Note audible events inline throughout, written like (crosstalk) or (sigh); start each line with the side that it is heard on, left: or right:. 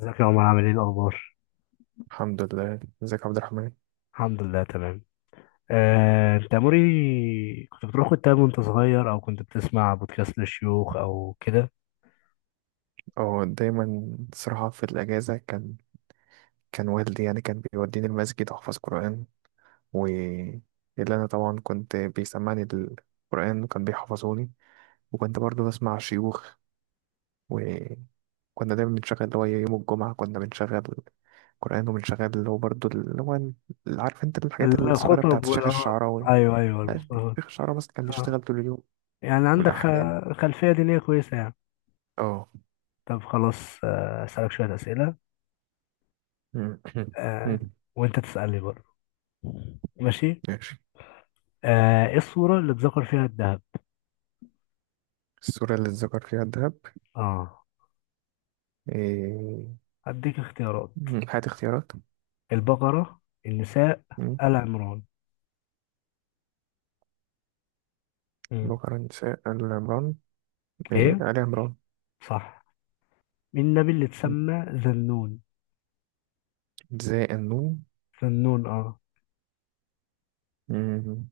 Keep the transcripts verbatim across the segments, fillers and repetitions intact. left: ازيك يا عمر؟ عامل ايه الاخبار؟
right: الحمد لله. ازيك يا عبد الرحمن؟
left: الحمد لله تمام. آه، انت يا موري، كنت بتروح كتاب وانت صغير او كنت بتسمع بودكاست للشيوخ او كده؟
right: اه، دايما صراحة في الأجازة كان كان والدي، يعني كان بيوديني المسجد أحفظ قرآن. و اللي أنا طبعا كنت بيسمعني القرآن وكان بيحفظوني، وكنت برضو بسمع شيوخ. وكنا دايما بنشغل اللي هو يوم الجمعة، كنا بنشغل قرآن، وبنشغل اللي هو برضو اللي هو ال- عارف انت الحاجات الصغيرة
left: الخطب
right: بتاعت
left: وال
right: الشيخ
left: آه،
right: الشعراوي.
left: ايوه ايوه،
right: لا،
left: المختارات.
right: الشيخ الشعراوي بس كان بيشتغل
left: آه.
right: طول اليوم،
left: يعني عندك
right: والأحكام.
left: خ- خلفية دينية كويسة يعني.
right: اه.
left: طب خلاص، آه، اسالك شوية اسئلة،
right: (coughs)
left: آه، وانت تسألني برضه. ماشي.
right: ماشي.
left: آه، ايه الصورة اللي اتذكر فيها الذهب؟
right: السورة اللي اتذكر فيها الذهب.
left: اه،
right: إيه؟
left: هديك اختيارات:
right: هات اختيارات.
left: البقرة، النساء،
right: مم.
left: آل عمران. مم.
right: بكرة نساء آل عمران. إيه،
left: ايه،
right: آل عمران.
left: صح. مين النبي اللي
right: مم.
left: اتسمى ذنون؟
right: زاء النون.
left: ذنون، اه.
right: مم.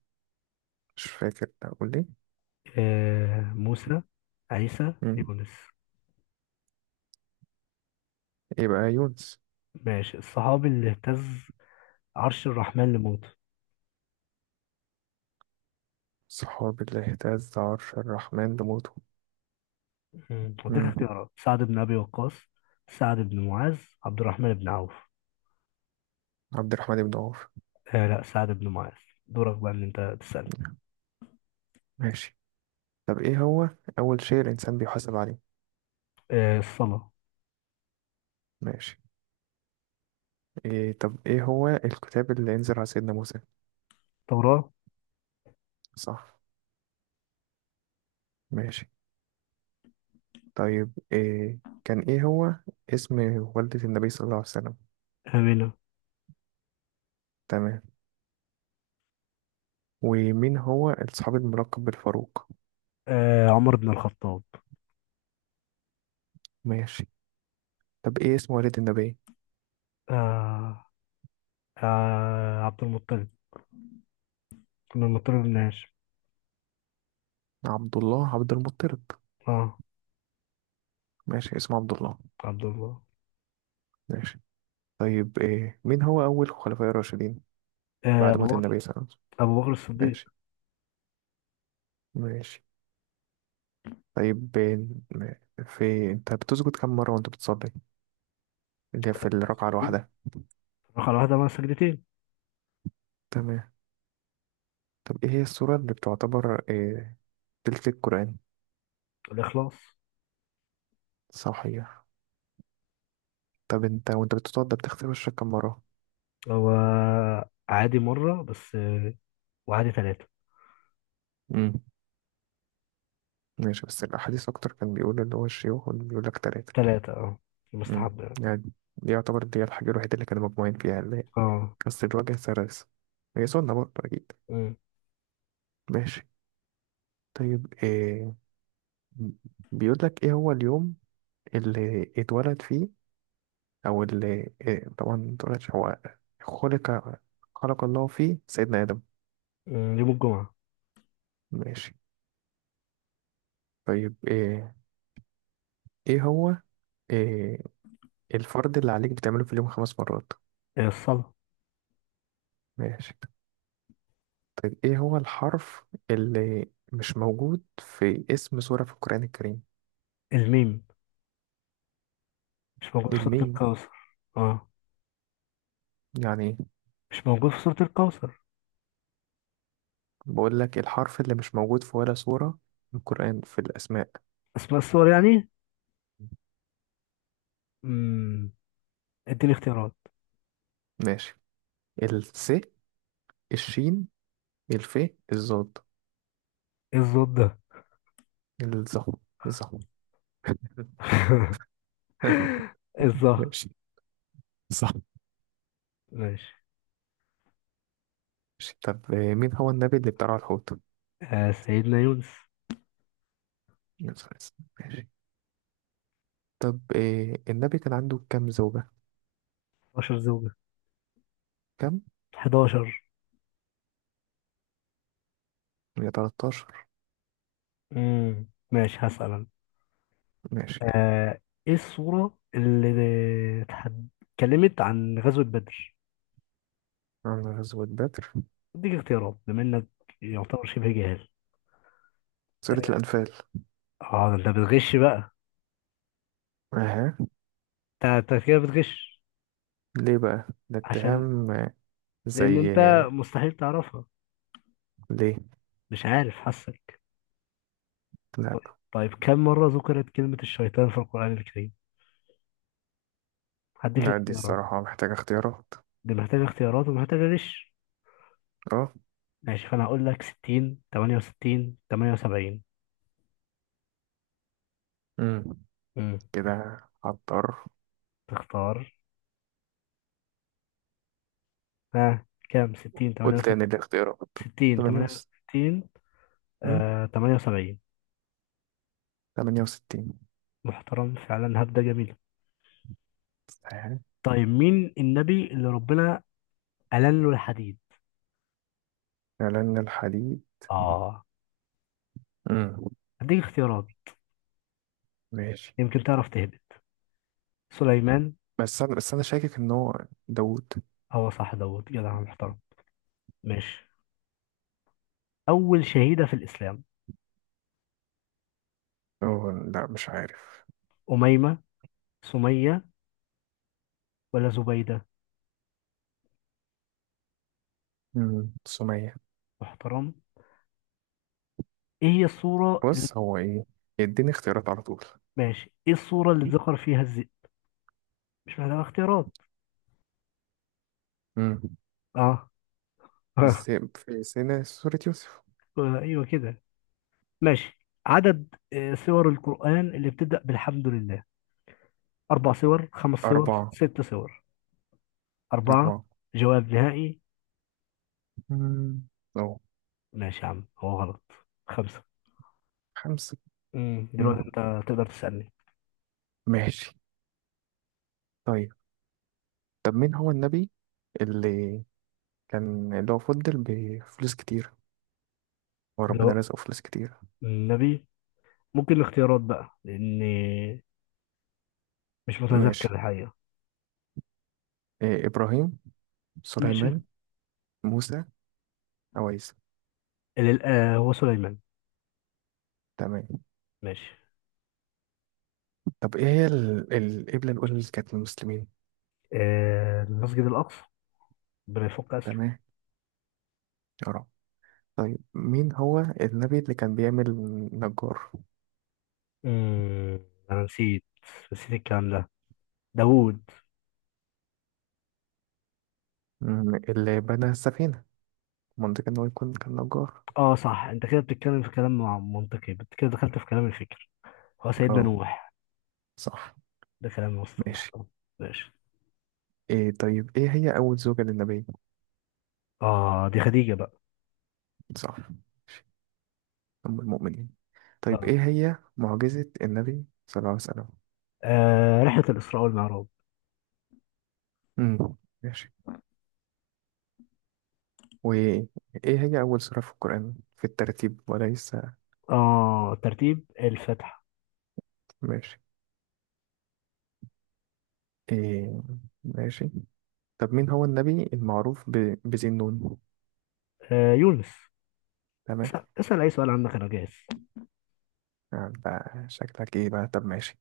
right: مش فاكر أقول إيه.
left: آه، موسى، عيسى،
right: مم.
left: يونس؟
right: يبقى يونس.
left: ماشي. الصحابي اللي اهتز عرش الرحمن لموته؟
right: صحاب اللي اهتز عرش الرحمن بموته.
left: مم. اديك
right: مم.
left: اختيارات: سعد بن ابي وقاص، سعد بن معاذ، عبد الرحمن بن عوف.
right: عبد الرحمن بن عوف.
left: آه لا، سعد بن معاذ. دورك بقى ان انت تسأل.
right: ماشي. طب إيه هو أول شيء الإنسان بيحاسب عليه؟
left: آه الصلاة.
right: ماشي. إيه طب إيه هو الكتاب اللي أنزل على سيدنا موسى؟
left: توراة.
right: صح. ماشي. طيب إيه كان إيه هو اسم والدة النبي صلى الله عليه وسلم؟
left: آمنة.
right: تمام. ومين هو الصحابي الملقب بالفاروق؟
left: آه عمر بن الخطاب.
right: ماشي. طب ايه اسم والد النبي؟
left: آه آه عبد المطلب، كنا المطر بن هاشم.
right: عبد الله عبد المطلب.
left: اه
right: ماشي، اسمه عبد الله.
left: عبد الله.
right: ماشي. طيب إيه مين هو أول خلفاء الراشدين
left: آه،
right: بعد
left: ابو
right: موت
left: بكر،
right: النبي صلى الله عليه وسلم؟
left: ابو بكر الصديق.
right: ماشي. ماشي. طيب إيه، في انت بتسجد كم مرة وانت بتصلي، اللي هي في الركعة الواحدة؟
left: رقم واحدة مع سجدتين.
right: تمام. طب ايه هي السورة اللي بتعتبر إيه تلت القرآن؟
left: الإخلاص.
right: صحيح. طب انت وانت بتتوضى بتغسل وشك كم مرة؟
left: هو عادي مرة بس، آه، وعادي ثلاثة.
right: امم ماشي، بس الأحاديث أكتر كان بيقول اللي هو الشيوخ بيقول لك تلاتة.
left: ثلاثة اه،
right: مم.
left: مستحب يعني.
right: يعني دي يعتبر دي الحاجة الوحيدة اللي كانوا مجموعين فيها اللي هي
left: اه.
right: بس الوجه سرس، هي سنة برضه أكيد.
left: أمم.
right: ماشي. طيب إيه بيقول لك إيه هو اليوم اللي اتولد فيه، أو اللي إيه طبعا ما اتولدش هو، خلق خلق الله فيه سيدنا آدم؟
left: أمم، يوم الجمعة.
right: ماشي. طيب إيه إيه هو إيه الفرض اللي عليك بتعمله في اليوم خمس مرات؟
left: آه، الصلاة.
right: ماشي. طيب إيه هو الحرف اللي مش موجود في اسم سورة في القرآن الكريم؟
left: الميم، مش موجود في سورة
right: الميم؟
left: الكوثر. اه،
right: يعني
left: مش موجود في سورة الكوثر.
right: بقول لك الحرف اللي مش موجود في ولا سورة من القرآن في الأسماء.
left: أسماء السور يعني. امم اديني اختيارات.
right: ماشي. الس الشين، الف، الضاد،
left: ايه الزود ده؟
right: الظه الظه.
left: (laughs)
right: (laughs)
left: الظهر.
right: ماشي. صح.
left: ماشي.
right: ماشي. طب آه، مين هو النبي اللي بتاع الحوت؟
left: آه سيدنا يونس.
right: يوسف عليه السلام. ماشي. طب آه، النبي كان عنده كام زوجة؟
left: اتناشر زوجة.
right: كام؟
left: حداشر.
right: يا تلاتاشر.
left: امم ماشي، هسأل أنا.
right: ماشي.
left: آه، إيه الصورة اللي اتحد- اتكلمت عن غزوة بدر؟
right: عن غزوة بدر.
left: أديك اختيارات بما إنك يعتبر شبه جاهل.
right: سورة الأنفال.
left: أه ده أنت بتغش بقى.
right: اها.
left: أنت أنت كده بتغش.
right: ليه بقى ده
left: عشان،
right: اتهام؟ آه،
left: لأن
right: زي
left: أنت
right: آه،
left: مستحيل تعرفها،
right: ليه؟
left: مش عارف، حاسك.
right: لا.
left: طيب كم مرة ذكرت كلمة الشيطان في القرآن الكريم؟ هديك
right: لا، دي
left: اختيارات.
right: الصراحة محتاجة اختيارات.
left: دي محتاجة اختيارات ومحتاجة غش.
right: اه.
left: ماشي، فأنا هقول لك ستين، تمانية وستين، تمانية وسبعين.
right: امم
left: امم
right: كده عطار.
left: تختار؟ ها كام؟ ستين،
right: قلت ان
left: تمانية وستين؟
right: الاختيارات
left: ستين،
right: تمانية وس
left: تمانية وستين؟
right: امم
left: آه تمانية وسبعين.
right: تمانية وستين.
left: محترم فعلا، هبدة جميلة.
right: صحيح.
left: طيب مين النبي اللي ربنا ألن له الحديد؟
right: إعلان الحديد.
left: اه
right: امم.
left: هديك اختيارات
right: ماشي.
left: يمكن تعرف تهبط: سليمان؟
right: بس أنا بس أنا شاكك إن هو داوود.
left: هو صح، دوت جدع محترم. ماشي. أول شهيدة في الإسلام:
right: أوه، لا مش عارف.
left: أميمة، سمية، ولا زبيدة؟
right: امم سمية.
left: محترم. إيه هي الصورة اللي...
right: بص هو إيه. يديني اختيارات على طول.
left: ماشي، إيه الصورة اللي ذكر فيها الذئب؟ مش محتاجة اختيارات.
right: امم.
left: اه. (laughs)
right: الذئب في سنة سورة يوسف.
left: ايوه كده. ماشي. عدد آه، سور القرآن اللي بتبدأ بالحمد لله: أربع سور، خمس سور،
right: أربعة.
left: ست سور؟ أربعة.
right: أربعة.
left: جواب نهائي؟
right: امم. أو
left: ماشي يا عم، هو غلط. خمسة.
right: خمسة.
left: امم
right: امم
left: دلوقتي أنت تقدر تسألني.
right: ماشي. طيب، طب مين هو النبي اللي كان اللي هو فضل بفلوس كتير،
left: اللي
right: وربنا
left: هو
right: رزقه فلوس كتير؟
left: النبي. ممكن الاختيارات بقى، لأني مش متذكر
right: ماشي.
left: الحقيقة.
right: إيه إبراهيم،
left: ماشي.
right: سليمان، موسى، عويس.
left: اللي الآ- هو سليمان.
right: تمام.
left: ماشي.
right: طب إيه هي ال- القبلة الأولى اللي كانت للمسلمين؟
left: آه، المسجد الأقصى، ربنا يفك أسره.
right: تمام. يا رب. طيب مين هو النبي اللي كان بيعمل نجار؟
left: امم أنا نسيت، نسيت الكلام ده. داوود.
right: مم، اللي بنى السفينة. منطقة إن هو يكون كان نجار.
left: اه صح، انت كده بتتكلم في كلام مع- منطقي بت- كده دخلت في كلام الفكر. هو سيدنا
right: اه.
left: نوح.
right: صح.
left: ده كلام وسط
right: ماشي.
left: محترم. ماشي.
right: إيه طيب إيه هي أول زوجة للنبي؟
left: اه دي خديجة بقى.
right: صح. ماشي، أم المؤمنين. طيب
left: اه,
right: إيه هي معجزة النبي صلى الله عليه وسلم؟
left: آه رحلة الإسراء والمعراج.
right: امم ماشي. وإيه هي أول سورة في القرآن في الترتيب وليس؟
left: اه ترتيب الفتح.
right: ماشي. إيه. ماشي. طب مين هو النبي المعروف ب... بذي النون؟
left: آه يونس.
right: تمام.
left: اسأل, اسأل أي سؤال عندك، أنا جاهز.
right: آه، ده شكلك إيه بقى؟ طب ماشي.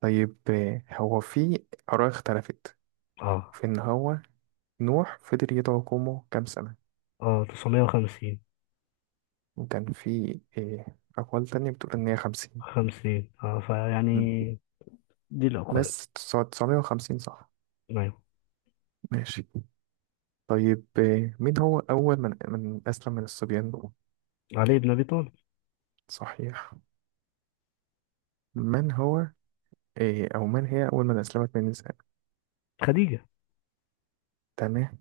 right: طيب إيه، هو في آراء اختلفت
left: اه.
right: في إن هو نوح فضل يدعو قومه كام سنة؟
left: اه تسعمية وخمسين.
right: وكان في إيه أقوال تانية بتقول إن هي خمسين.
left: خمسين اه فيعني، دي الأقوال.
right: بس تسعمية وخمسين، صح.
left: أيوه.
right: ماشي. طيب إيه، مين هو أول من من أسلم من الصبيان؟
left: علي بن أبي طالب.
right: صحيح. من هو إيه أو من هي أول من أسلمت من النساء؟
left: خديجة.
right: تمام.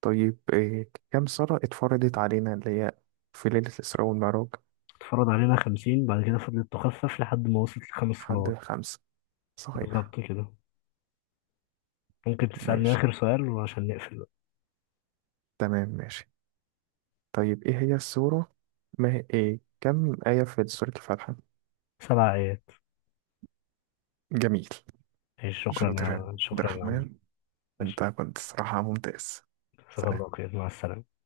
right: طيب إيه كم سنة اتفرضت علينا اللي هي في ليلة الإسراء والمعراج؟
left: اتفرض علينا خمسين، بعد كده فضلت تخفف لحد ما وصلت لخمس
right: حد
left: صلوات.
right: خمسة. صحيح.
left: بالظبط كده. ممكن تسألني
right: ماشي.
left: آخر سؤال وعشان نقفل بقى.
right: تمام. ماشي. طيب إيه هي السورة ما هي إيه كم آية في سورة الفاتحة؟
left: سبع آيات.
right: جميل.
left: ماشي، شكرا
right: شاطر يا
left: يا،
right: عبد
left: شكرا يا عم.
right: الرحمن، أنت كنت الصراحة ممتاز. سلام.
left: شكرا لك، مع السلامة.